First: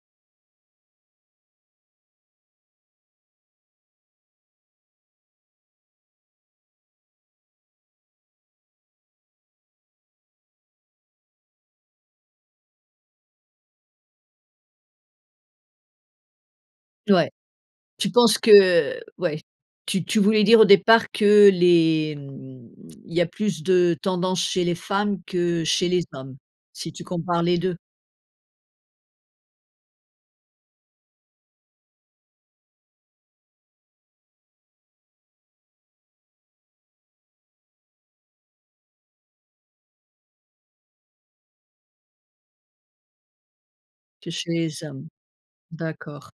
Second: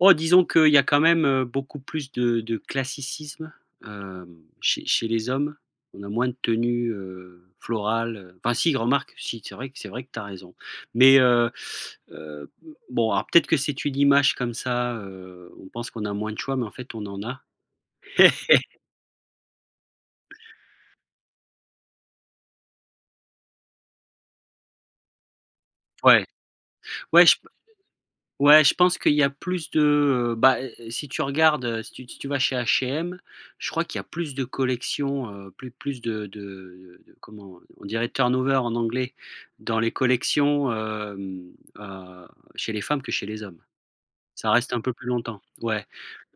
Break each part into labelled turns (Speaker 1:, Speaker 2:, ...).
Speaker 1: Oh disons qu'il y a quand même, heu, beaucoup plus de de classicisme, hem, chez chez les hommes. On a moins de tenues, heu, florales heu, enfin si, remarque, si, c'est vrai c'est vrai que tu as raison. Mais, heu, heu, mmh bon, alors peut-être que c'est une image comme ça, heu, on pense qu'on a moins de choix, mais en fait on en
Speaker 2: Ouais.
Speaker 1: a.
Speaker 2: Tu penses que ouais. Tu tu voulais dire au départ que les mmh, il y a plus de tendance chez les femmes que chez les
Speaker 1: Ouais,
Speaker 2: hommes, si tu
Speaker 1: ouais je p
Speaker 2: compares les 2?
Speaker 1: ouais je pense qu'il y a plus de, heu, bah si tu regardes heu, si tu si tu vas chez H&M, je crois qu'il y a plus de collections, heu, plus plus de de comment on dirait turn over en anglais dans les collections, hem, heu, chez les femmes que chez les hommes.
Speaker 2: Que chez
Speaker 1: Ça reste un
Speaker 2: les
Speaker 1: peu
Speaker 2: hommes?
Speaker 1: plus longtemps. Ouais.
Speaker 2: D'accord.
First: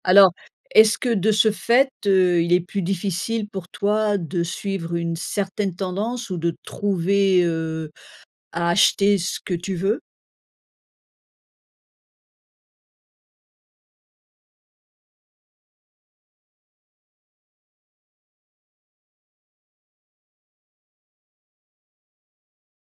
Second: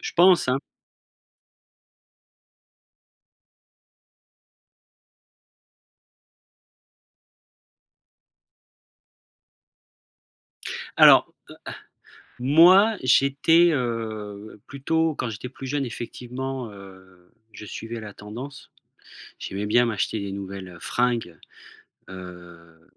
Speaker 1: Je
Speaker 2: Alors
Speaker 1: pense hein?
Speaker 2: est-ce que de ce fait, heu, il est plus difficile pour toi de suivre une certaine tendance ou de trouver, heu, à acheter ce que tu veux?
Speaker 1: Alors, heu, ah, moi j'étais, heu, plutôt quand j'étais plus jeune effectivement, heu, je suivais la tendance. J'aimais bien m'acheter des nouvelles, heu, fringues, heu,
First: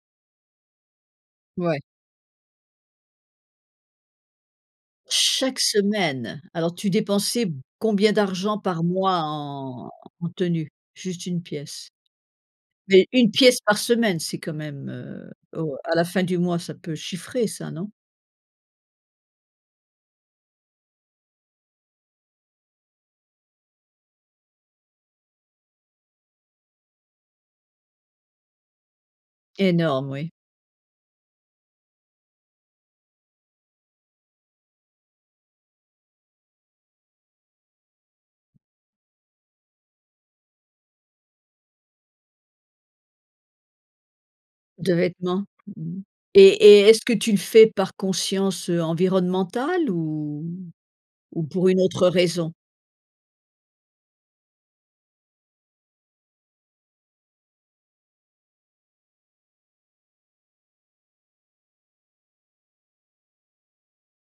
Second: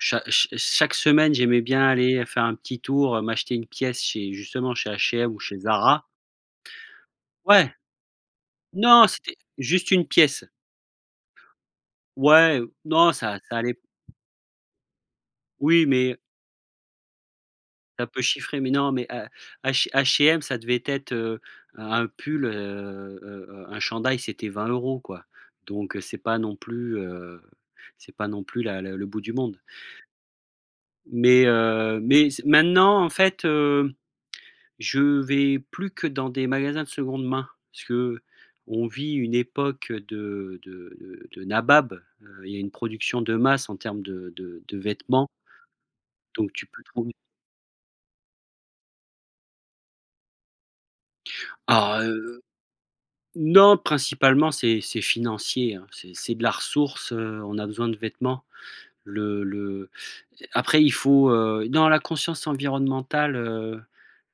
Speaker 1: cha ch chaque semaine j'aimais bien
Speaker 2: Ouais.
Speaker 1: aller faire un petit tour, heu, m'acheter 1 pièce chez justement chez H&M ou
Speaker 2: Chaque
Speaker 1: chez Zara.
Speaker 2: semaine! Alors tu dépensais b
Speaker 1: Ouais.
Speaker 2: combien d'argent par
Speaker 1: Non,
Speaker 2: mois
Speaker 1: c'était
Speaker 2: en
Speaker 1: juste 1
Speaker 2: en
Speaker 1: pièce.
Speaker 2: tenue juste 1 pièce?
Speaker 1: Ouais, heu,
Speaker 2: Mais
Speaker 1: non
Speaker 2: 1
Speaker 1: ça ça
Speaker 2: pièce par
Speaker 1: allait
Speaker 2: semaine c'est quand même, heu, o
Speaker 1: Oui
Speaker 2: à la
Speaker 1: mais
Speaker 2: fin du mois ça peut chiffrer ça non?
Speaker 1: ça peut chiffrer. Mais non mais à H H&M ça devait être, heu, un un pull, heu, heu, heu, un chandail c'était 20 € quoi. Donc c'est pas non plus, heu, c'est pas non plus la le bout du monde.
Speaker 2: Énorme oui.
Speaker 1: Mais heu, mais c maintenant en fait, hem, je vais plus que dans des magasins de seconde main. Parce qu'on vit une époque de de de nabab. Heu, il y a une production de masse en termes de de de
Speaker 2: De
Speaker 1: vêtements
Speaker 2: vêtements, mmh mh et
Speaker 1: donc tu peux
Speaker 2: et est-ce que
Speaker 1: trouver.
Speaker 2: tu le fais par conscience, heu, environnementale ou ou pour une
Speaker 1: Ah,
Speaker 2: autre
Speaker 1: heu
Speaker 2: raison?
Speaker 1: non principalement c'est c'est financier hein. C'est c'est de la ressource, heu, on a besoin de vêtements. Le le après il faut heu, non la conscience environnementale, heu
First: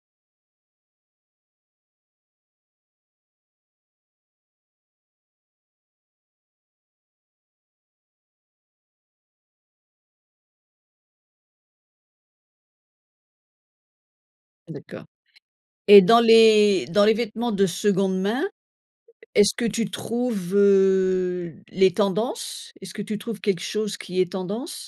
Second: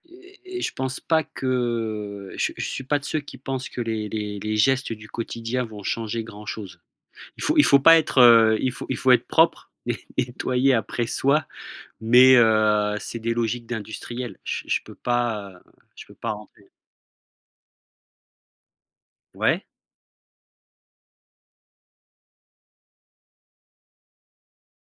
Speaker 1: et et je pense pas que je je suis pas de ceux qui pensent que les les les gestes du quotidien vont changer grand chose. Il faut il faut pas être, heu, il faut il faut être propre et et nettoyer après soi. Mais heu, c'est des logiques d'industriels. Je je peux
Speaker 2: D'accord
Speaker 1: pas, heu,
Speaker 2: et
Speaker 1: je peux
Speaker 2: dans
Speaker 1: pas rentrer.
Speaker 2: les dans les vêtements de seconde main, est-ce
Speaker 1: Ouais?
Speaker 2: que tu trouves, heu, les tendances? Est-ce que tu trouves quelque chose qui est tendance?